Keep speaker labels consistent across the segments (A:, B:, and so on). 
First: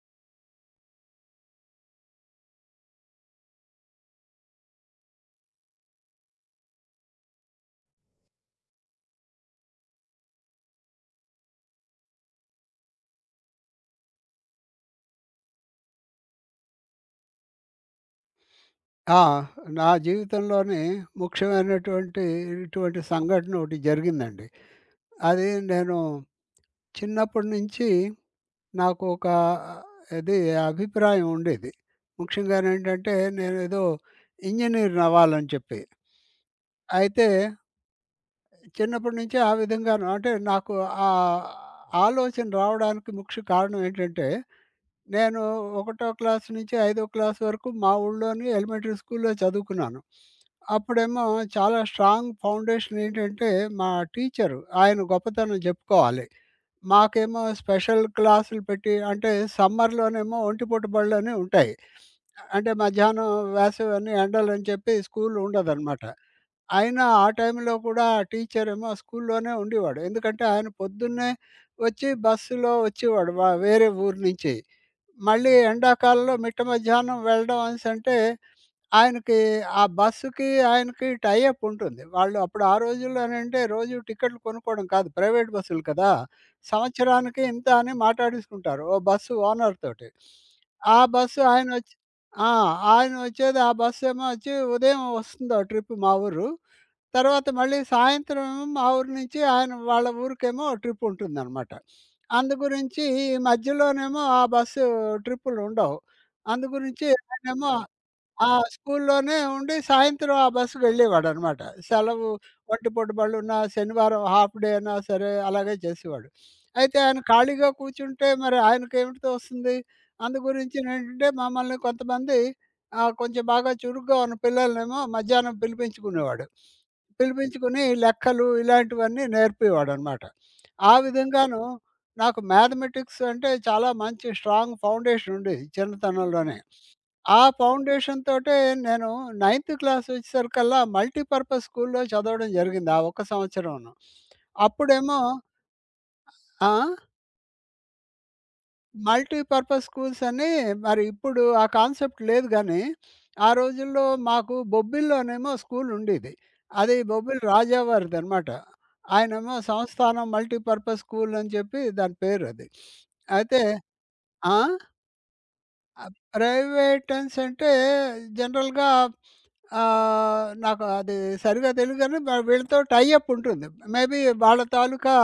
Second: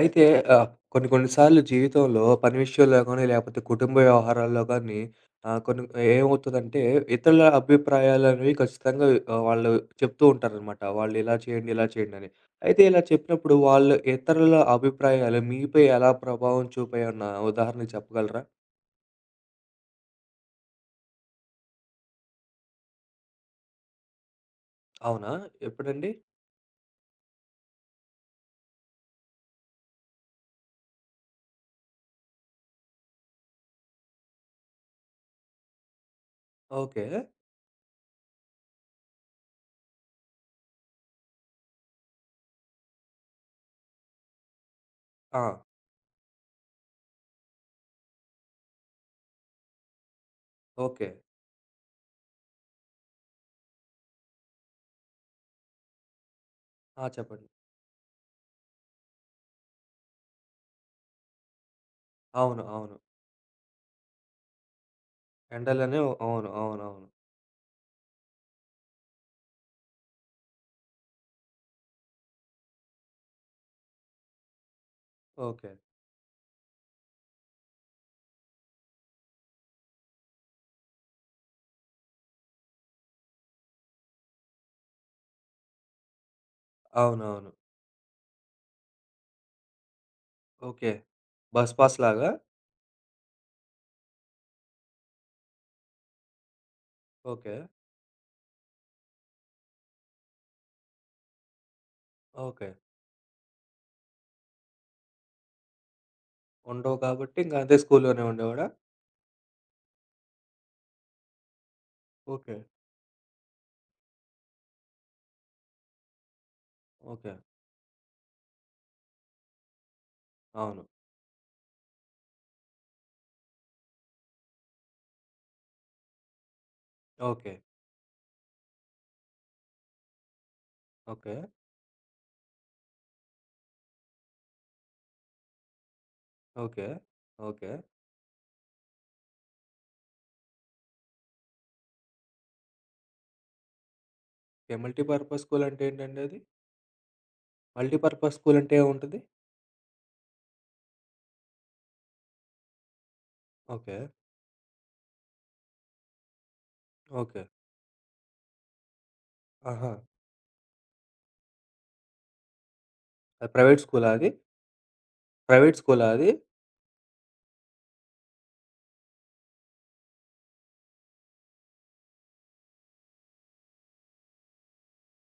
A: అయితే కొన్ని కొన్ని సార్లు జీవితంలో పని విషయంలో గానీ, లేకపోతే కుటుంబ వ్యవహారాల్లో గానీ కొన్ని ఏమవుతదంటే ఇతరుల అభిప్రాయాలనేవి ఖచ్చితంగా వాళ్ళు చెప్తూ ఉంటారనమాట. వాళ్ళు ఇలా చేయండి, ఇలా చేయండి అని. అయితే ఇలా చెప్పినప్పుడు వాళ్ళు ఇతరుల అభిప్రాయాలు మీపై ఎలా ప్రభావం చూపాయన్న ఉదాహరణ చెప్పగలరా?
B: ఆ! నా జీవితంలోని ముఖ్యమైనటువంటి ఇటువంటి సంఘటన ఒకటి జరిగిందండి.
A: అవునా?
B: అది నేను
A: ఎప్పుడండి?
B: చిన్నప్పటి నుంచి నాకు ఒక ఇది అభిప్రాయం ఉండేది. ముఖ్యంగానేంటంటే నేనేదో ఇంజినీర్‌ని అవ్వాలని చెప్పి.
A: ఓకే.
B: అయితే చిన్నప్పటి నుంచే ఆ విధంగాను అంటే నాకు ఆ ఆలోచన రావడానికి ముఖ్య కారణం ఏంటంటే నేను
A: ఆ!
B: ఒకటో క్లాస్ నుంచి ఐదో క్లాస్ వరకు మా ఊళ్ళోని ఎలిమెంటరీ స్కూల్‌లో చదువుకున్నాను.
A: ఓకే.
B: అప్పుడేమో చాలా స్ట్రాంగ్ ఫౌండేషన్ ఏంటంటే, మా టీచరు ఆయన గొప్పతనం జెప్పుకోవాలి.
A: ఆ!
B: మాకేమో
A: చెప్పండి.
B: స్పెషల్ క్లాసులు పెట్టి అంటే సమ్మర్‌లోనేమో ఒంటిపూట బడులని ఉంటాయి.
A: అవును.
B: అంటే
A: అవును.
B: మధ్యాహ్నం, వేసవి అని ఎండలని చెప్పి స్కూల్
A: ఎండలనే
B: ఉండదనమాట.
A: అవును.
B: అయినా
A: అవునవును.
B: ఆ టైంలో కూడా ఆ టీచరేమో స్కూల్లోనే ఉండేవాడు. ఎందుకంటే ఆయన పొద్దున్నే వచ్చి బస్సులో వచ్చేవాడు వేరే ఊరు నుంచి. మళ్ళీ
A: ఓకే.
B: ఎండాకాలంలో మిట్ట మధ్యాహ్నం వెళ్ళడం అనేసంటే, ఆయనకి ఆ బస్సుకి, ఆయనకి టై అప్ ఉంటుంది. వాళ్ళు అప్పుడు ఆ రోజుల్లోనంటే రోజు టికెట్లు కొనుక్కోవడం కాదు. ప్రైవేట్ బస్సులు కదా! సంవత్సరానికి
A: అవునవును.
B: ఇంత అని మాటాడేసుకుంటారు ఓ బస్సు ఓనర్ తోటి.
A: ఓకే.
B: ఆ బస్సు
A: బస్
B: ఆయనొచ్చి
A: పాస్‌లాగా?
B: ఆ! ఆయనొచ్చేది ఆ బస్సేమో వచ్చి ఉదయం వస్తుంది ఆ ట్రిప్ మా ఊరు. తర్వాత
A: ఓకే.
B: మళ్ళీ సాయంత్రం మా ఊరు నుంచి ఆయన వాళ్ళ ఊరికేమో ట్రిప్ ఉంటుందన్నమాట. అందు
A: ఓకే.
B: గురించి ఈ మధ్యలోనేమో ఆ బస్సు ట్రిప్పులుండవు. అందు
A: ఉండవు
B: గురించి
A: కాబట్టి ఇంక
B: ఆయనేమో
A: అదే స్కూల్లోనే
B: ఆ!
A: ఉండేవాడా?
B: స్కూల్లోనే ఉండి సాయంత్రం ఆ బస్‌కి వెళ్ళేవాడనమాట. సెలవు
A: ఓకే.
B: ఒంటిపూట బళ్ళున్నా, శనివారం హాఫ్ డే అన్నా సరే అలాగే చేసేవాడు. అయితే ఆయన
A: ఓకే.
B: ఖాళీగా కూర్చుంటే మరి ఆయనకేమిటితో వస్తుంది? అందు
A: అవును.
B: గురించేంటంటే మమ్మల్ని కొంతమంది కొంచెం బాగా చురుగ్గా ఉన్న పిల్లలనేమో మధ్యాహ్నం పిలిపించుకునేవాడు.
A: ఓకే.
B: పిలిపించుకుని లెక్కలు ఇలాంటివన్నీ నేర్పేవాడనమాట. ఆ
A: ఓకే.
B: విధంగాను నాకు మ్యాథమెటిక్స్ అంటే చాలా మంచి స్ట్రాంగ్ ఫౌండేషన్ ఉండేది చిన్నతనంలోనే.
A: ఓకే.
B: ఆ
A: ఓకే.
B: ఫౌండేషన్ తోటే నేను నైన్త్ క్లాస్ వచ్చేసరికల్లా మల్టీపర్పస్ స్కూల్‌లో చదవడం జరిగింది ఆ ఒక్క సంవత్సరంను.
A: ఓకే.
B: అప్పుడేమో
A: మల్టీపర్పస్ స్కూల్ అంటే ఏంటండి అది?
B: ఆ!
A: మల్టీపర్పస్ స్కూల్ అంటే ఏముంటది?
B: మల్టీపర్పస్ స్కూల్స్ అని మరి ఇప్పుడు ఆ కాన్సెప్ట్ లేదు గానీ, ఆ
A: ఓకే.
B: రోజుల్లో మాకు బొబ్బిలిలోనేమో స్కూల్ ఉండేది. అది
A: ఓకే.
B: బొబ్బిలి రాజా వారిదనమాట. ఆయనేమో
A: ఆహా!
B: సంస్థానం మల్టీపర్పస్ స్కూల్ అని చెప్పి దాని పేరది.
A: అది
B: అయితే
A: ప్రైవేట్ స్కూలా అది?
B: ఆ!
A: ప్రైవేట్
B: ఆ!
A: స్కూలా అది?
B: ప్రైవేటన్స్ అంటే జనరల్‌గా నాకు అది సరిగ్గా తెలీదు గానీ వీళ్ళతో టై అప్ ఉంటుంది. మేబీ వాళ్ళ తాలూకా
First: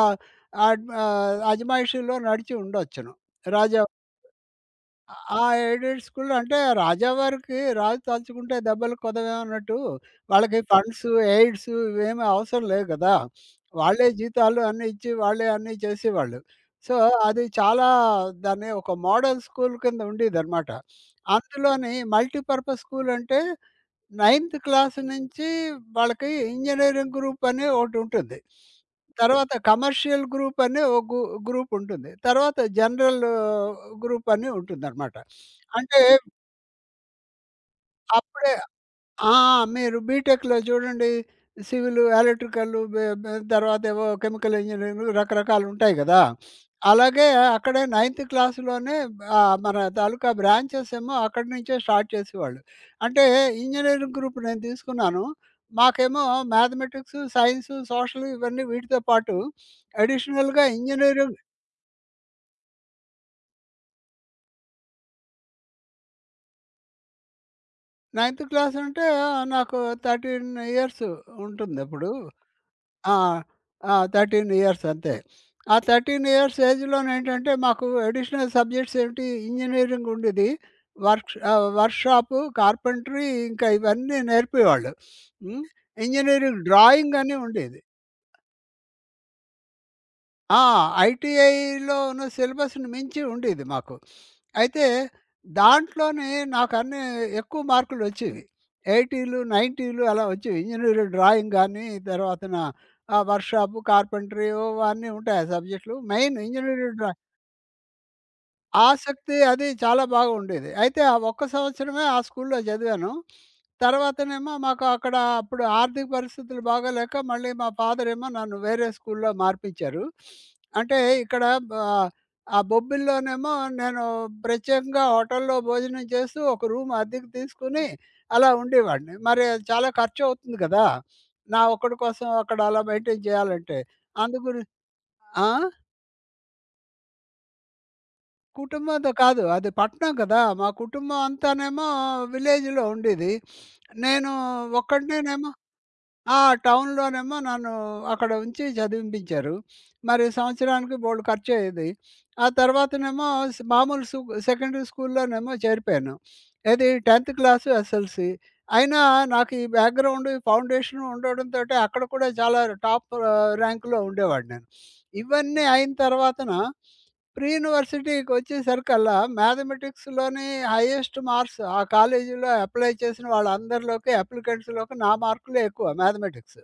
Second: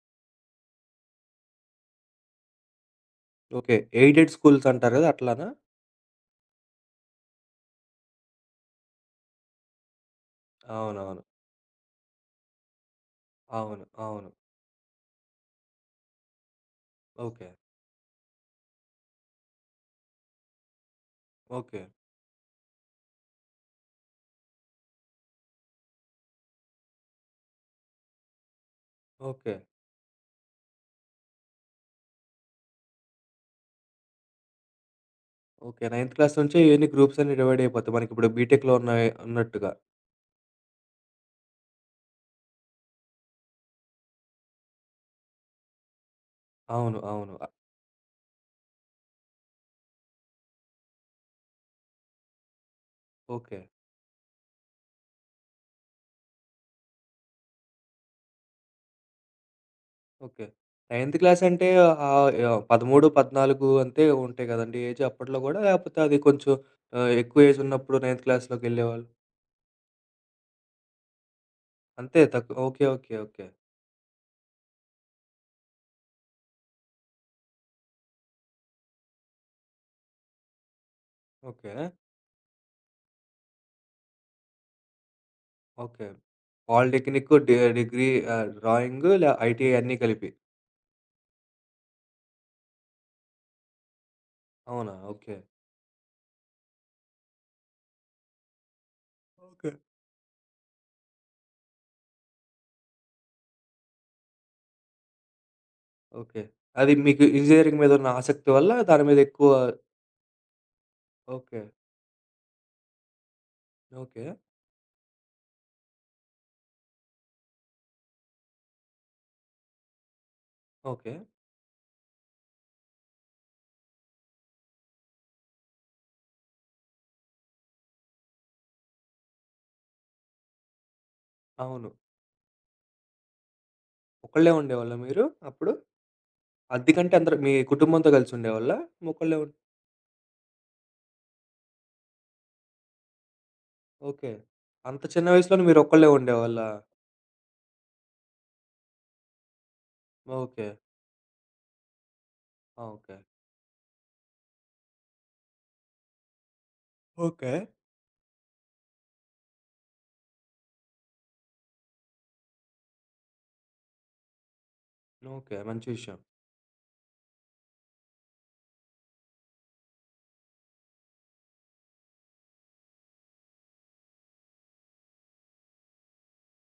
B: అజమాయిషీలో నడిచి ఉండొచ్చును.
A: ఓకే.
B: రాజా
A: ఎయిడెడ్ స్కూల్స్ అంటారు కదా!
B: ఆ
A: అట్లానా?
B: ఎయిడెడ్ స్కూల్‌లో అంటే రాజావారికి రాజు తలుచుకుంటే దెబ్బలు కొదవే అన్నట్టు వాళ్ళకి ఫండ్స్,
A: అవునవును.
B: ఎయిడ్స్ ఇవేమి అవసరం లేవు కదా!
A: అవును.
B: వాళ్ళే
A: అవును.
B: జీతాలు అన్నీ ఇచ్చి, వాళ్ళే అన్నీ చేసేవాళ్ళు. సో, అది
A: ఓకే.
B: చాలా దాన్ని ఒక మోడల్ స్కూల్ కింద ఉండేదనమాట.
A: ఓకే.
B: అందులోని మల్టీపర్పస్ స్కూల్ అంటే నైన్త్ క్లాస్ నుంచి వాళ్ళకి ఇంజినీరింగ్ గ్రూప్ అని ఒకటుంటుంది. తర్వాత
A: ఓకే.
B: కమర్షియల్ గ్రూప్ అని ఒక గు గ్రూప్ ఉంటుంది. తర్వాత జనరల్ గ్రూప్ అని ఉంటుందనమాట.
A: ఓకే.
B: అంటే
A: నైన్త్ క్లాస్ నుంచే ఇయన్నీ గ్రూప్స్ అన్నీ డివైడ్ అయిపోతాయి. మనకిప్పుడు
B: అప్పుడే
A: బీటెక్‌లో ఉన్నాయి
B: ఆ!
A: అన్నట్టుగా.
B: మీరు బీటెక్‌లో చూడండి సివిల్, ఎలక్ట్రికల్లు బె బె తర్వాత ఏవో కెమికల్ ఇంజినీరింగు రకరకాలుంటాయి గదా!
A: అవును.
B: అలాగే
A: అవును.
B: అక్కడే నైన్త్ క్లాస్‌లోనే మన తాలూకా బ్రాంచెస్ ఏమో అక్కడి నుంచే స్టార్ట్ చేసేవాళ్ళు. అంటే
A: ఓకే.
B: ఇంజినీరింగ్ గ్రూప్ నేను తీసుకున్నాను. మాకేమో మ్యాథమెటిక్సు, సైన్సు, సోషల్ ఇవన్నీ వీటితో పాటు
A: ఓకే.
B: అడిషనల్‌గా
A: నైన్త్
B: ఇంజినీరింగ్
A: క్లాసంటే 13, 14 అంతే ఉంటాయి గదండీ ఏజ్ అప్పట్లో గూడా? లేపోతే అది కొంచెం ఎక్కువ ఏజ్ ఉన్నప్పుడు నైన్త్
B: నైన్త్ క్లాస్ అంటే
A: క్లాస్‌లోకెళ్ళేవాళ్ళు.
B: నాకు 13 ఇయర్స్ ఉంటుందప్పుడు.
A: అంతే తక్కువ ఓకే. ఓకే.
B: ఆ!
A: ఓకే.
B: ఆ! 13 ఇయర్స్ అంతే. ఆ 13 ఇయర్స్ ఏజ్‌లోనేంటంటే మాకు అడిషనల్ సబ్జెక్ట్స్ ఏంటి ఇంజినీరింగ్ ఉండేది.
A: ఓకే.
B: వర్క్‌షాపు, కార్పెంటరీ ఇంకా ఇవన్నీ నేర్పేవాళ్ళు. హ్మ్.
A: ఓకే.
B: ఇంజినీరింగ్ డ్రాయింగ్
A: పాలిటెక్నిక్,
B: అని ఉండేది.
A: డిగ్రీ డ్రాయింగ్ లే ఐటీఐ అన్నీ కలిపి.
B: ఆ! ఐటీఐలో ఉన్న సిలబస్‌ని మించి ఉండేది మాకు. అయితే
A: అవునా? ఓకే.
B: దాంట్లోనే నాకన్నీ ఎక్కువ మార్కులొచ్చేవి. 80లు,
A: ఓకే.
B: 90లు అలా వచ్చేవి ఇంజినీరింగ్ డ్రాయింగ్ గాని, తర్వాతన వర్క్షాపు, కార్పెంటరీ అన్నీ ఉంటాయి ఆ సబ్జెక్టులు. Main
A: okay. అది
B: ఇంజినీరింగ్ డ్రా
A: మీకు ఇంజినీరింగ్ మీద ఉన్న ఆసక్తి వల్ల దాని మీద
B: ఆసక్తి
A: ఎక్కువ
B: అది చాలా బాగా ఉండేది. అయితే ఆ ఒక్క
A: ఓకే.
B: సంవత్సరమే ఆ స్కూల్‌లో చదివాను.
A: ఓకే.
B: తర్వాతనేమో మాకు అక్కడ అప్పుడు ఆర్థిక పరిస్థితులు బాగోలేక మళ్ళీ మా ఫాదర్ ఏమో నన్ను వేరే స్కూల్‌లో మార్పించారు. అంటే
A: ఓకే.
B: ఇక్కడ ఆహ్, ఆ బొబ్బిలిలోనేమో నేను ప్రత్యేకంగా హోటల్‌లో భోజనం చేస్తూ ఒక రూమ్ అద్దెకు తీసుకొని అలా ఉండేవాడిని. మరి అది చాలా ఖర్చవుతుంది కదా నా
A: అవును.
B: ఒక్కడి కోసం అక్కడ అలా మెయింటైన్ చేయాలంటే. అందు
A: ఒక్కళ్ళే
B: గురి
A: ఉండేవాళ్ళా మీరు
B: ఆ?
A: అప్పుడు? అద్దెకంటే అందరూ మీ కుటుంబంతో కలిసి ఉండేవాళ్ళా?
B: కుటుంబంతో
A: ఒక్కళ్ళే
B: కాదు.
A: ఉ
B: అది పట్నం కదా! మా కుటుంబం అంతానేమో విలేజ్‌లో ఉండేది.
A: ఓకే.
B: నేను
A: అంత చిన్న
B: ఒక్కడినేనేమో
A: వయసులోనే మీరొక్కళ్ళే
B: ఆ!
A: ఉండేవాళ్ళా?
B: టౌన్‌లోనేమో నన్ను అక్కడ ఉంచి చదివింపించారు. మరి
A: ఓకే.
B: సంవత్సరానికి బోలెడు ఖర్చయ్యేది. ఆ
A: ఆ! ఓకే.
B: తర్వాతనేమో స్ మామూలు సు సెకండరీ స్కూల్‌లోనేమో చేరిపోయాను. ఏది 10థ్
A: ఓకే.
B: Class SLC. అయినా నాకు ఈ బ్యాక్‌గ్రౌండ్, ఈ ఫౌండేషన్ ఉండడంతోటి అక్కడ కూడా చాలా టాప్ ర్యాంక్‌లో ఉండేవాడిని నేను.
A: ఓకే.
B: ఇవన్నీ
A: మంచి
B: అయిన
A: విషయం.
B: తర్వాతన ప్రీ యూనివర్సిటీకొచ్చేసరికల్లా మ్యాథమెటిక్స్‌లోని హైయెస్ట్ మార్క్స్ ఆ కాలేజీలో అప్లై చేసిన వాళ్ళందరిలోకి అప్లికెంట్స్‌లోకి నా మార్కులే ఎక్కువ మ్యాథమెటిక్స్.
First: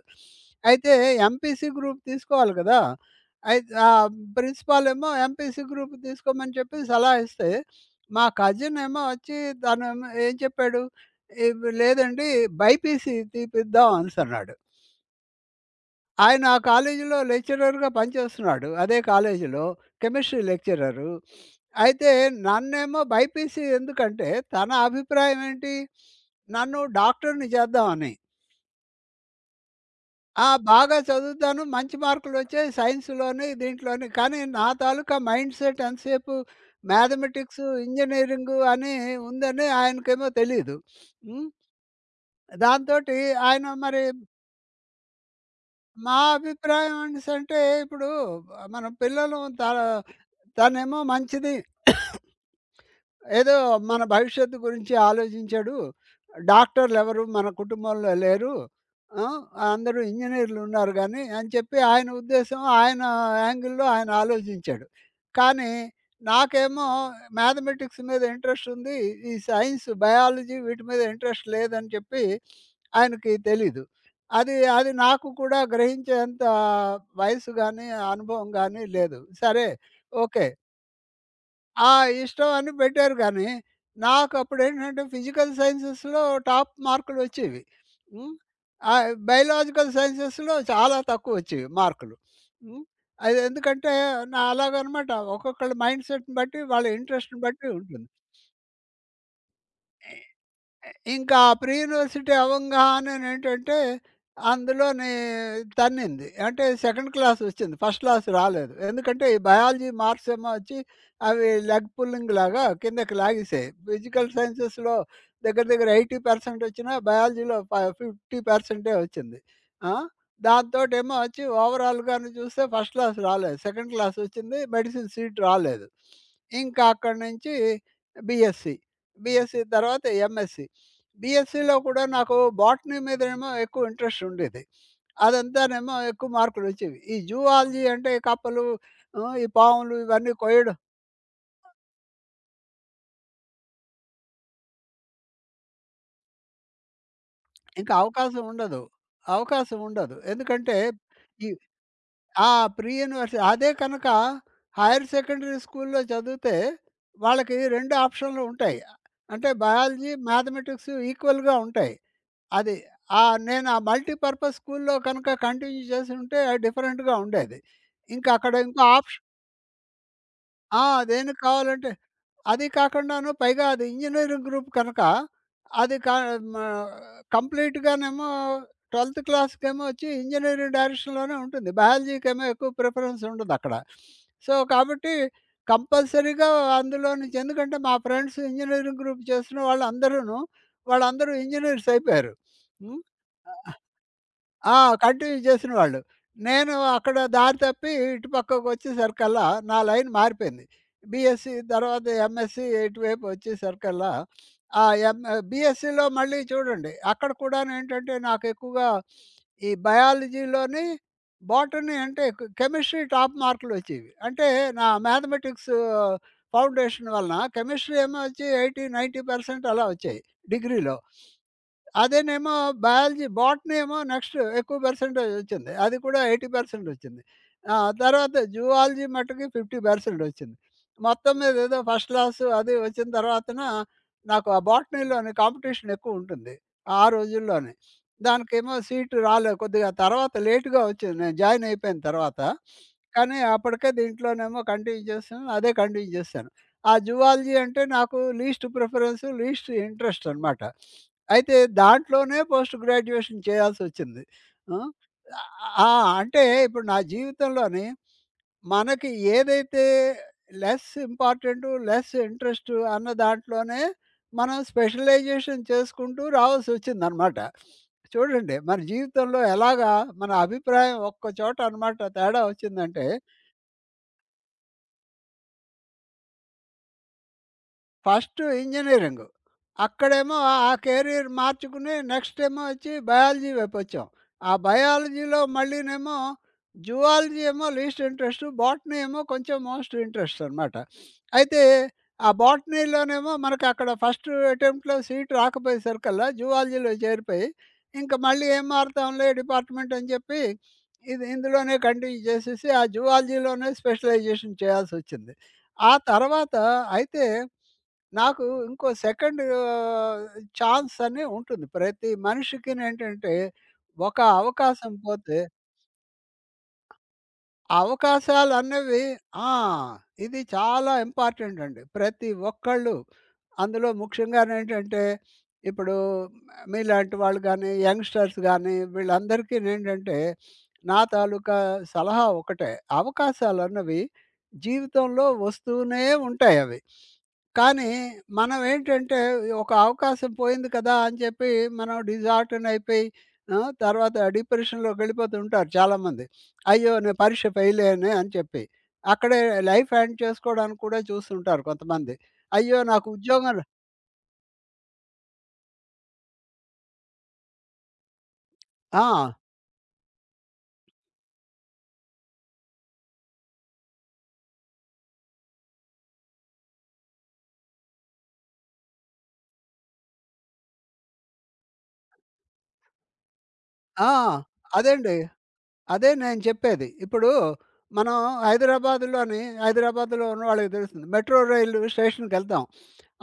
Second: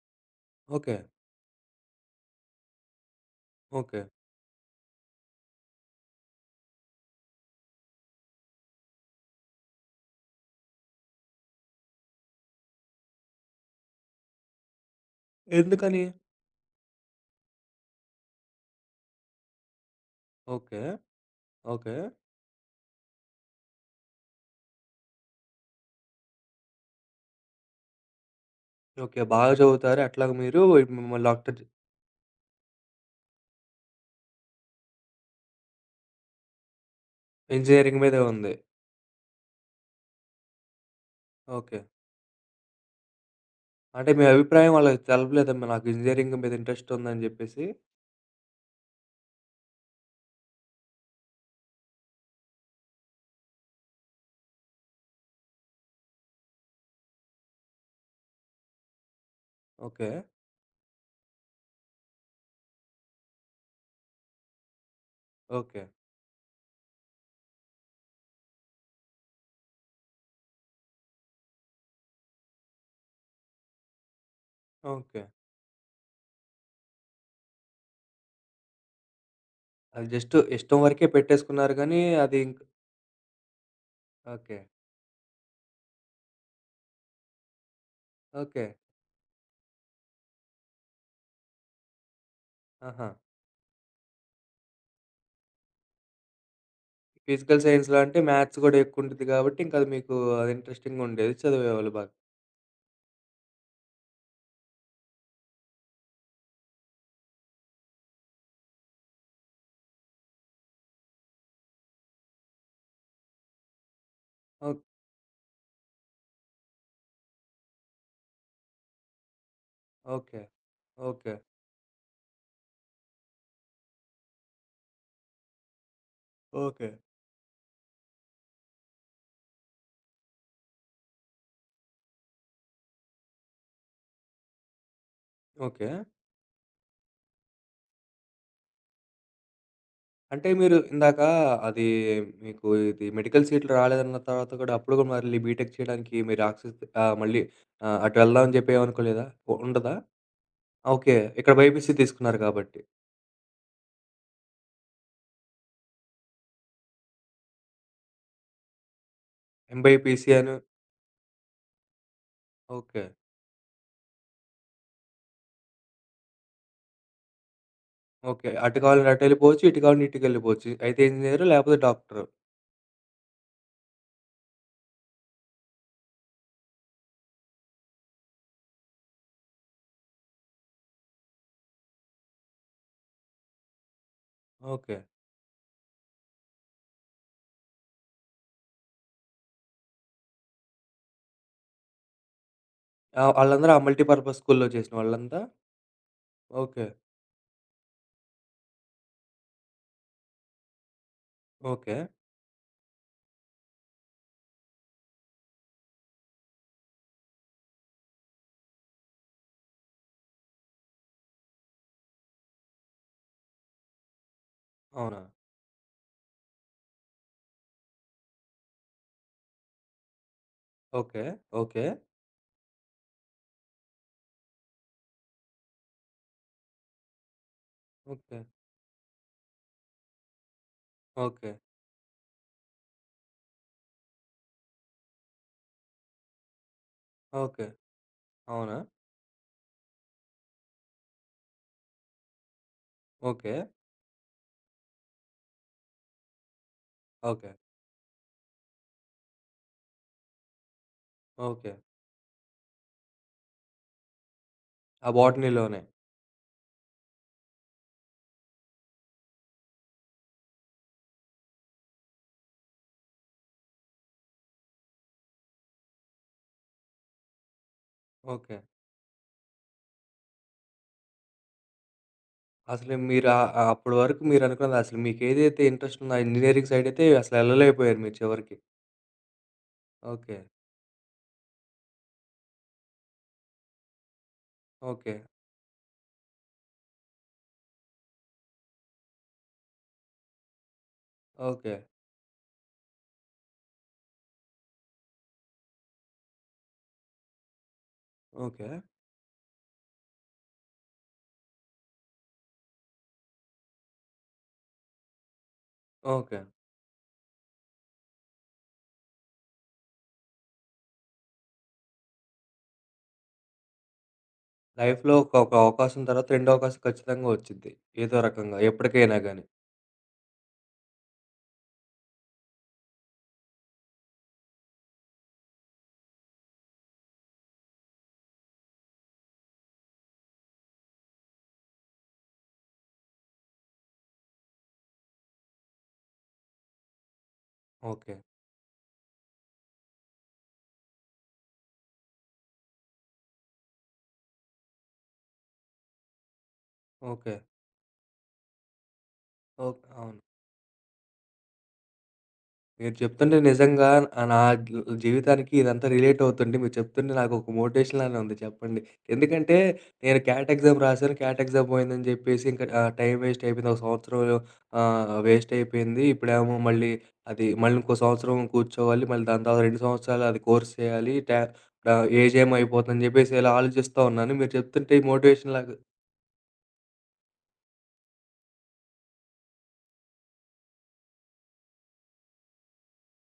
B: అయితే
A: ఓకే.
B: ఎంపీసీ గ్రూప్ తీసుకోవాలి కదా! అయిత్
A: ఓకే.
B: ఆహ్, ప్రిన్సిపాల్ ఏమో ఎంపీసీ గ్రూప్ తీసుకోమని చెప్పి సలహా ఇస్తే, మా కజిన్ ఏమో వచ్చి తనేమో ఏం చెప్పాడు, "ఇవ్ లేదండి బైపీసీ తీపిద్దాం" అనేసన్నాడు.
A: ఎందుకని?
B: ఆయన ఆ కాలేజీలో లెక్చరర్‌గా పనిచేస్తున్నాడు. అదే కాలేజీలో కెమిస్ట్రీ
A: ఓకే.
B: లెక్చరరు.
A: ఓకే.
B: అయితే నన్నేమో బైపీసీ ఎందుకంటే తన అభిప్రాయం ఏంటి? నన్ను డాక్టర్‌ని చేద్దామని.
A: ఓకే. బాగా చదువుతారు. అట్లాగ
B: ఆ!
A: మీరు
B: బాగా
A: మిమ్మల్ని డాక్టర్
B: చదువుతాను, మంచి మార్కులొచ్చాయి సైన్స్‌లోని, దీంట్లోని. కానీ నా తాలూకా మైండ్ సెట్ ఎంతసేపు మ్యాథమెటిక్స్,
A: ఇంజినీరింగ్ మీదే ఉంది.
B: ఇంజినీరింగు అని ఉందని ఆయనకేమో తెలీదు. హ్మ్.
A: ఓకే.
B: దాంతోటి ఆయన మరి
A: అంటే మీ అభిప్రాయం వాళ్ళకి తెలపలేదా? మ నాకు
B: మా
A: ఇంజినీరింగ్ మీద ఇంట్రెస్ట్
B: అభిప్రాయం
A: ఉందని
B: అనేసి అంటే
A: జెప్పేసి?
B: ఇప్పుడు మనం పిల్లలు తనేమో మంచిది ఏదో మన భవిష్యత్తు గురించి ఆలోచించాడు. డాక్టర్లెవరు మన కుటుంబంలో లేరు. ఆ! అందరూ
A: ఓకే.
B: ఇంజినీర్లున్నారు గానీ అని చెప్పి ఆయన ఉద్దేశం ఆయన యాంగిల్‌లో ఆయన ఆలోచించాడు. కానీ
A: ఓకే.
B: నాకేమో మ్యాథమెటిక్స్ మీద ఇంట్రెస్ట్ ఉంది. ఈ సైన్స్, బయాలజీ వీటి మీద ఇంట్రెస్ట్ లేదని చెప్పి ఆయనకి తెలీదు. అది అది
A: ఓకే.
B: నాకు కూడా గ్రహించేంత వయసు గానీ, అనుభవం గానీ లేదు. సరే.
A: అది జస్ట్
B: ఓకే.
A: ఇష్టం వరకే పెట్టేసుకున్నారు
B: ఆ!
A: గానీ అది
B: ఇష్టం అని పెట్టారు గానీ,
A: ఓకే.
B: నాకప్పుడేంటంటే ఫిజికల్ సైన్సెస్‌లో టాప్ మార్కులొచ్చేవి. హ్మ్.
A: ఓకే.
B: బయోలాజికల్ సైన్సెస్‌లో చాలా తక్కువొచ్చేవి మార్కులు. హ్మ్.
A: ఆహా!
B: అది ఎందుకంటే, నా అలాగనమాట. ఒక్కొక్కళ్ళ మైండ్‌సెట్‌ని బట్టి, వాళ్ళ ఇంట్రెస్ట్‌ని
A: ఫిజికల్
B: బట్టి
A: సైన్స్‌లో
B: ఉంటుంది.
A: అంటే మ్యాథ్స్ గూడా ఎక్కువుంటది గాబట్టి, ఇంక అది మీకు అది ఇంట్రెస్టింగ్‌గుండేది.
B: ఇంకా ఆ ప్రీ
A: చదివేవాళ్ళు బాగా.
B: యూనివర్సిటీ అవంగానేనేంటంటే, అందులోని తన్నింది. అంటే సెకండ్ క్లాస్ వచ్చింది. ఫస్ట్ క్లాస్ రాలేదు. ఎందుకంటే, ఈ బయాలజీ మార్క్స్ ఏమో వచ్చి అవి లెగ్ పుల్లింగ్ లాగా కిందకి లాగేసాయి. ఫిజికల్
A: ఓక్
B: సైన్సెస్‌లో దగ్గర దగ్గర 80% వచ్చినా బయాలజీలో 50% వచ్చింది. ఆ!
A: ఓకే.
B: దాంతోటేమో
A: ఓకే.
B: వచ్చి ఓవరాల్‌గాను చూస్తే ఫస్ట్ క్లాస్ రాలేదు. సెకండ్ క్లాస్ వచ్చింది. మెడిసిన్ సీట్ రాలేదు. ఇంకా
A: ఓకే.
B: అక్కడి నుంచి బీఎస్సీ. బీఎస్సీ తర్వాత ఎంఎస్సీ. బీఎస్సీలో కూడా నాకు బాటనీ మీదేమో ఎక్కువ ఇంట్రెస్ట్ ఉండేది.
A: ఓకే.
B: అదంతానేమో ఎక్కువ మార్కులొచ్చేవి. ఈ జూఆలజీ అంటే ఈ కప్పలు, ఈ పాములు ఇవన్నీ
A: అంటే మీరు
B: కొయ్యడం
A: ఇందాక అది మీకు ఇది మెడికల్ సీట్లు రాలేదన్న తర్వాత గూడా అప్పుడు గూడా మళ్ళీ బీటెక్ చేయడానికి మీరు ఆక్సిస్ మళ్ళీ
B: ఇంకా
A: అటు వెళ్దాం
B: అవకాశం
A: అని జెప్పి
B: ఉండదు.
A: ఏమనుకోలేదా?
B: అవకాశం
A: ఉండదా?
B: ఉండదు. ఎందుకంటే
A: ఓకే.
B: ఈ
A: ఇక్కడ బైపీసీ తీసుకున్నారు
B: ఆ!
A: కాబట్టి.
B: ప్రీ యూనివర్సిటీ అదే కనుక హైర్ సెకండరీ స్కూల్‌లో చదివితే వాళ్ళకి 2 ఆప్షన్లు ఉంటాయి. అంటే బయాలజీ,
A: ఎంబైపీసీ అని
B: మ్యాథమెటిక్స్ ఈక్వల్‌గా ఉంటాయి అది.
A: ఓకే.
B: ఆ! నేను ఆ మల్టీపర్పస్ స్కూల్‌లో కనుక కంటిన్యూ చేసుంటే డిఫరెంట్‌గా ఉండేది. ఇంకా
A: ఓకే.
B: అక్కడ
A: అటు
B: ఇంకో
A: కావాలంటే
B: ఆప్షన్
A: అటెళ్ళిపోవచ్చు. ఇటు కావాలంటే ఇటుకెళ్ళిపోవచ్చు.
B: ఆ!
A: అయితే
B: దేనికి
A: ఇంజినీరు లేకపోతే
B: కావాలంటే
A: డాక్టరు.
B: అది కాకుండాను పైగా అది ఇంజినీరింగ్ గ్రూప్ కనుక అది క మా కంప్లీట్‌గానేమో 12థ్ క్లాస్‌కేమో వచ్చి ఇంజినీరింగ్ డైరెక్షన్‌లోనే ఉంటుంది. బయాలజీకేమో ఎక్కువ ప్రిఫరెన్స్ ఉండదక్కడ. So,
A: okay.
B: కాబట్టి కంపల్సరీగా అందులో నుంచి ఎందుకంటే మా ఫ్రెండ్స్ ఇంజినీరింగ్ గ్రూప్ చేసిన వాళ్ళందరూను వాళ్ళందరూ ఇంజినీర్స్ అయిపోయారు. హ్మ్.
A: ఆళ్ళందరూ ఆ మల్టీ పర్పస్ స్కూల్‌లో
B: ఆ!
A: చేసిన
B: కంటిన్యూ
A: వాళ్ళంతా?
B: చేసినవాళ్ళు. నేను
A: ఓకే.
B: అక్కడ దారి తప్పి ఇటు పక్కకొచ్చేసరికల్లా నా లైన్ మారిపోయింది. BSc
A: okay.
B: తర్వాత ఎంఎస్సీ ఇటువైపు వచ్చేసరికల్లా ఆ ఎం బీఎస్సీలో మళ్ళీ చూడండి అక్కడ కూడానేంటంటే నాకెక్కువగా ఈ బయాలజీలోని, బోటనీ అంటే కెమిస్ట్రీ టాప్ మార్కులొచ్చేవి. అంటే నా
A: అవునా?
B: మ్యాథమెటిక్స్ ఫౌండేషన్ వలన కెమిస్ట్రీ ఏమో వచ్చి 80, 90% అలా వచ్చాయి డిగ్రీలో.
A: ఓకే. ఓకే.
B: అదేనేమో బయాలజీ బాటనీ ఏమో నెక్స్ట్ ఎక్కువ పర్సెంటేజ్ వచ్చింది. అది కూడా 80% వచ్చింది. ఆ! తర్వాత
A: ఓకే.
B: జూవాలజీ మట్టుకి 50% వచ్చింది. మొత్తం
A: ఓకే.
B: మీద ఏదో ఫస్ట్ క్లాస్ అది వచ్చిన తర్వాతన నాకు ఆ బాటనీలోని కాంపిటీషన్ ఎక్కువ ఉంటుంది ఆ
A: ఓకే.
B: రోజుల్లోనే. దానికేమో
A: అవునా?
B: సీట్ రాలేదు. కొద్దిగా తర్వాత లేట్‌గా వచ్చింది నేను జాయిన్ అయిపోయిన తర్వాత. కానీ
A: ఓకే.
B: అప్పటికే దీంట్లోనేమో కంటిన్యూ చేస్తున్నాను. అదే కంటిన్యూ చేశాను. ఆ
A: ఓకే.
B: జూవాలజీ అంటే నాకు లీస్ట్ ప్రిఫరెన్స్, లీస్ట్ ఇంట్రెస్ట్ అనమాట. అయితే
A: ఓకే.
B: దాంట్లోనే పోస్ట్ గ్రాడ్యుయేషన్ చేయాల్సొచ్చింది. ఆ!
A: ఆ బోటనీలోనే.
B: ఆ! అంటే ఇప్పుడు నా జీవితంలోని మనకి ఏదైతే లెస్ ఇంపార్టెంటు, లెస్ ఇంట్రెస్టు అన్న దాంట్లోనే మనం స్పెషలైజేషన్ చేసుకుంటూ రావాల్సొచ్చిందనమాట. చూడండి
A: ఓకే.
B: మన జీవితంలో ఎలాగా మన అభిప్రాయం ఒక్క చోట అనమాట తేడా
A: అసలు
B: వచ్చిందంటే
A: మీరు ఆహ్, ఆహ్, అప్పటి వరకు మీరనుకున్నది అసలు మీకేదైతే ఇంట్రెస్ట్ ఉందో ఆ ఇంజినీరింగ్ సైడయితే అసలు ఎళ్ళలేకపోయారు మీరు
B: ఫస్ట్
A: చివరికి.
B: ఇంజినీరింగు. అక్కడేమో
A: ఓకే.
B: ఆ ఆ కెరీర్ మార్చుకుని నెక్స్ట్ ఏమో వచ్చి బయాలజీ వైపొచ్చాం. ఆ
A: ఓకే.
B: బయాలజీలో మళ్ళీనేమో జువాలజీ ఏమో లీస్ట్ ఇంట్రెస్టు. బోటనీ ఏమో కొంచెం మోస్ట్ ఇంట్రెస్ట్ అనమాట. అయితే
A: ఓకే.
B: ఆ బోటనీలోనేమో మనకక్కడ ఫస్ట్ అటెంప్ట్‌లో సీట్ రాకపోయేసరికల్లా జువాలజీలో చేరిపోయి, ఇంక మళ్ళీ ఏం
A: ఓకే.
B: మారుతాంలే డిపార్ట్‌మెంట్ అని చెప్పి ఇది ఇందులోనే కంటిన్యూ చేసేసి ఆ జువాలజీలోనే స్పెషలైజేషన్ చేయాల్సొచ్చింది. ఆ
A: ఓకే.
B: తర్వాత అయితే నాకు ఇంకో సెకండ్ ఛాన్స్ అని ఉంటుంది ప్రతి మనిషికినేంటంటే, ఒక అవకాశం
A: లైఫ్‌లో ఒక
B: పోతే
A: ఒక అవకాశం తర్వాత రెండో అవకాశం ఖచ్చితంగా వచ్చిద్ది. ఏదో రకంగా
B: అవకాశాలన్నవి
A: ఎప్పటికైనా గాని.
B: ఆ! ఇది చాలా ఇంపార్టెంట్ అండి. ప్రతి ఒక్కళ్ళు అందులో ముఖ్యంగానేంటంటే, ఇప్పుడు మీలాంటి వాళ్ళు గానీ, యంగ్‌స్టర్స్ గానీ వీళ్ళందరికీనేంటంటే, నా తాలూకా సలహా ఒకటే. అవకాశాలన్నవి జీవితంలో వస్తూనే ఉంటాయవి. కానీ
A: ఓకే.
B: మనం ఏంటంటే, ఒక అవకాశం పోయింది కదా! అని చెప్పి మనం డిజార్టన్ అయిపోయి, ఆ! తర్వాత డిప్రెషన్‌లోకెళ్ళిపోతూ ఉంటారు చాలామంది. అయ్యో! నేను
A: ఓకే.
B: పరీక్ష ఫెయిలయ్యానే అని చెప్పి. అక్కడే
A: ఓకే.
B: లైఫ్ ఎండ్
A: అవును.
B: చేసుకోవడానికి కూడా చూస్తుంటారు కొంతమంది. అయ్యో!
A: మీరు
B: నాకు
A: చెప్తుంటే
B: ఉద్యోగం ర
A: నిజంగా నా జీవితానికి ఇదంతా రిలేట్ అవుతుంది. మీరు చెప్తుంటే నాకొక మోటివేషన్ లానే ఉంది చెప్పండి.
B: ఆ!
A: ఎందుకంటే నేను క్యాట్ ఎగ్జామ్ రాసాను. క్యాట్ ఎగ్జామ్ పోయిందని జెప్పేసి ఇంకా టైమ్ వేస్ట్ అయిపోయింది. ఒక సంవత్సరం వేస్ట్ అయిపోయింది. ఇప్పుడేమో మళ్ళీ అది మళ్ళీ ఇంకో సంవత్సరం కూర్చోవాలి. మళ్ళీ దాని తర్వాత 2 సంవత్సరాలు అది కోర్స్ చేయాలి. ఏజ్ ఏమో అయిపోతుందని జెప్పేసి ఇలా ఆలోచిస్తా
B: ఆ!
A: ఉన్నాను. మీరు చెప్తుంటే ఈ
B: అదేండి.
A: మోటివేషన్ లాగా
B: అదే నేను చెప్పేది. ఇప్పుడు మనం హైదరాబాద్‌లో ఉన్నవాళ్ళకి తెలుస్తుంది. మెట్రో రైలు స్టేషన్‌కెళ్తాం.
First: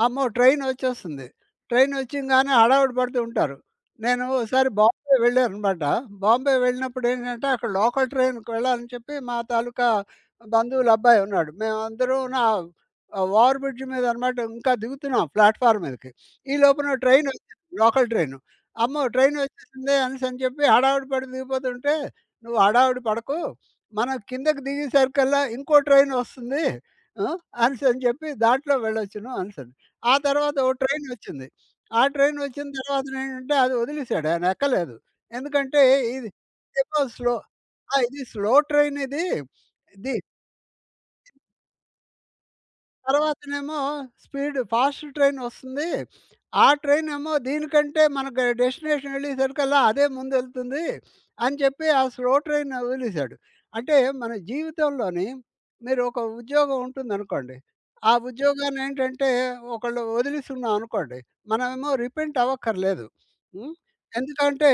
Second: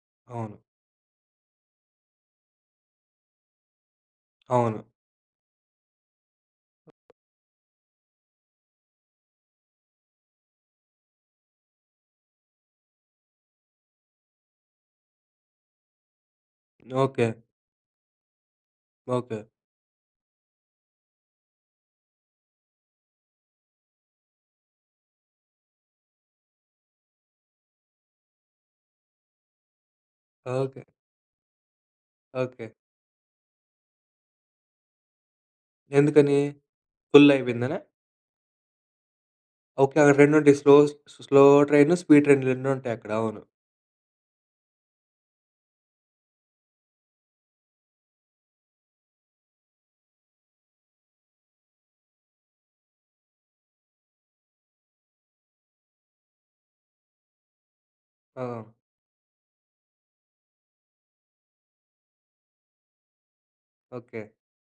B: అమ్మో!
A: అవును.
B: ట్రైనొచ్చేస్తుంది. ట్రైనొచ్చింగానే హడావుడి పడుతూ ఉంటారు. నేను ఓసారి
A: అవును.
B: బాంబే వెళ్ళాననమాట. బాంబే వెళ్ళినప్పుడు ఏంటంటే, అక్కడ లోకల్ ట్రైన్‌కి వెళ్ళాలని చెప్పి మా తాలూకా బంధువుల అబ్బాయి ఉన్నాడు. మేమందరూ ఓవర్ బ్రిడ్జ్ మీదనమాట ఇంకా దిగుతున్నాం ప్లాట్‌ఫార్మ్ మీదకి. ఈ లోపున
A: ఓకే.
B: ట్రైనొచ్చింది లోకల్ ట్రైను. అమ్మో!
A: ఓకే.
B: ట్రైనొచ్చేసింది అనేసని చెప్పి హడావుడి పడి దిగిపోతుంటే నువ్వు హడావిడి పడకు. మనం కిందకి దిగేసరికల్లా ఇంకో ట్రైన్ వస్తుంది ఆ! అనేసని చెప్పి దాంట్లో వెళ్ళొచ్చును అనేసని. ఆ తర్వాత ఓ
A: ఓకే.
B: ట్రైనొచ్చింది. ఆ
A: ఓకే.
B: ట్రైనొచ్చిన తర్వాతనేంటంటే అది వదిలేసాడు. ఆయన ఎక్కలేదు. ఎందుకంటే ఇది
A: ఎందుకని?
B: ఏమో
A: ఫుల్
B: స్లో
A: అయిపోయిందనా?
B: ఆ! ఇది స్లో ట్రైనిది.
A: ఓకే. అక్కడ
B: ఇది
A: రెండుంటాయి. Slow slow train, speed train రెండుంటాయక్కడ. అవును.
B: తర్వాతనేమో స్పీడ్ ఫాస్ట్ ట్రైన్ వస్తుంది. ఆ ట్రైనేమో దీనికంటే మనకు డెస్టినేషన్ వెళ్ళేసరికల్లా అదే ముందెళ్తుంది అని చెప్పి ఆ స్లో ట్రైన్ వదిలేసాడు. అంటే మన జీవితంలోని మీరు ఒక ఉద్యోగం ఉంటుందనుకోండి. ఆ
A: ఆ!
B: ఉద్యోగాన్ని ఏంటంటే ఒకళ్ళు వదిలేసున్నాం అనుకోండి. మనమేమో రిపెంట్ అవ్వక్కర్లేదు. హ్మ్.
A: ఓకే.
B: ఎందుకంటే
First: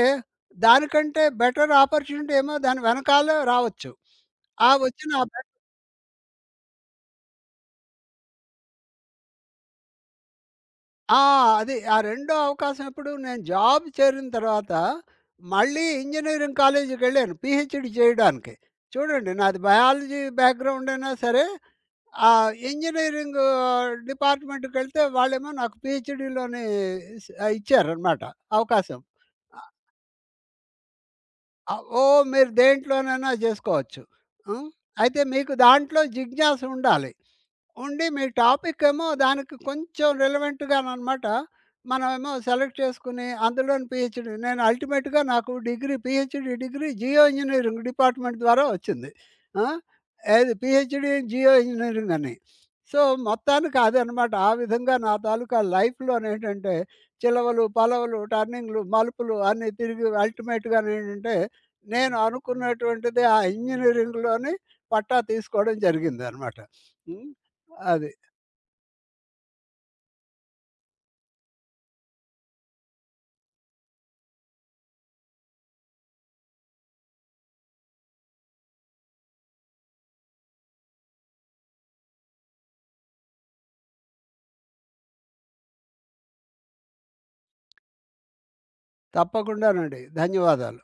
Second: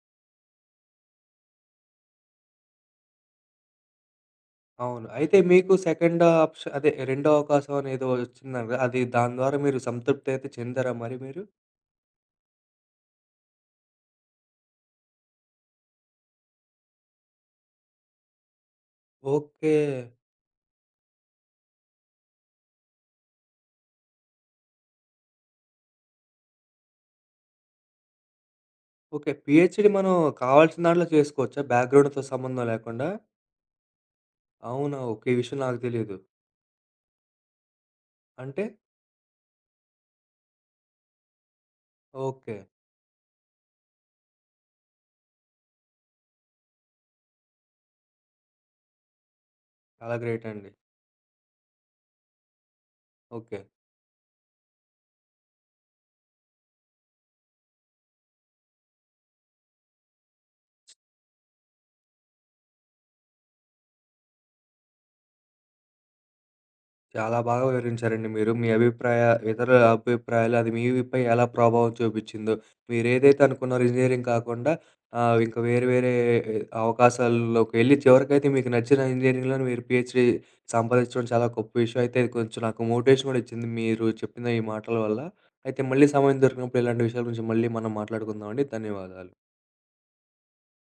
B: దానికంటే బెటర్ ఆపర్చునిటీ ఏమో దాని వెనకాలే రావచ్చు. ఆ
A: అవును.
B: వచ్చిన ఆ
A: అయితే
B: బె
A: మీకు సెకండ్ ఆప్ష అదే రెండో అవకాశం అనేదో వచ్చిందన్నారు కదా! అది దాని ద్వారా మీరు సంతృప్తయితే చెందారా మరి
B: ఆ!
A: మీరు?
B: అది. ఆ రెండో అవకాశం ఎప్పుడు నేను జాబ్ చేరిన తర్వాత మళ్ళీ ఇంజినీరింగ్ కాలేజ్‌కెళ్ళాను పీహెచ్‌డీ చేయడానికి. చూడండి నాది
A: ఓకే.
B: బయాలజీ బ్యాక్‌గ్రౌండ్ అయినా సరే ఇంజినీరింగ్ డిపార్ట్‌మెంట్‌కెళ్తే వాళ్ళేమో నాకు పీహెచ్‌డీలోని స్ ఇచ్చారనమాట అవకాశం.
A: ఓకే. పీహెచ్‌డీ మనం కావాల్సిన దాంట్లో చేసుకోవచ్చా?
B: ఆహ్, ఓ
A: బ్యాక్‌గ్రౌండ్‌తో
B: మీరు
A: సంబంధం లేకుండా?
B: దేంట్లోనైనా జేసుకోవచ్చు. హ్మ్.
A: అవునా?
B: అయితే
A: ఓకే. ఈ
B: మీకు
A: విషయం నాకు
B: దాంట్లో
A: తెలీదు.
B: జిజ్ఞాస ఉండాలి. ఉండి మీ
A: అంటే?
B: టాపిక్ ఏమో దానికి కొంచెం రిలవెంట్‌గాననమాట. మనమేమో
A: ఓకే.
B: సెలెక్ట్ చేసుకొని అందులోని పీహెచ్‌డీ నేను అల్టిమేట్‌గా నాకు degree PhD degree geo engineering department ద్వారా వచ్చింది. ఆ!
A: చాలా గ్రేట్
B: ఏది
A: అండి.
B: పీహెచ్‌డీ ఇన్ జియో ఇంజినీరింగ్ అని. So,
A: okay.
B: మొత్తానికి అదనమాట. ఆ విధంగా నా తాలూకా లైఫ్‌లోనేంటంటే చిలవలు, పలవలు, టర్నింగ్‌లు, మలుపులు అన్నీ తిరిగి అల్టిమేట్‌గానేంటంటే నేను అనుకున్నటువంటిది ఆ ఇంజినీరింగ్‌లోని పట్టా తీసుకోవడం జరిగిందనమాట. హ్మ్.
A: చాలా బాగా
B: అది.
A: వివరించారండి మీరు. మీ అభిప్రాయ ఇతరుల అభిప్రాయాలు అది మీపై ఎలా ప్రభావం చూపిచ్చిందో, మీరేదైతే అనుకున్నారో ఇంజినీరింగ్ కాకుండా ఇంకా వేరే వేరే అవకాశాల్లోకి వెళ్లి చివరికైతే మీకు నచ్చిన ఇంజినీరింగ్‌లోనే మీరు పీహెచ్‌డీ సంపాదించడం చాలా గొప్ప విషయం. అయితే ఇది కొంచెం నాకు మోటివేషన్ గూడా ఇచ్చింది మీరు చెప్పిన ఈ మాటల వల్ల. అయితే మళ్ళీ సమయం దొరికినప్పుడు ఇలాంటి విషయాల గురించి మళ్ళీ మనం మాట్లాడుకుందామండి. ధన్యవాదాలు.
B: తప్పకుండానండి. ధన్యవాదాలు.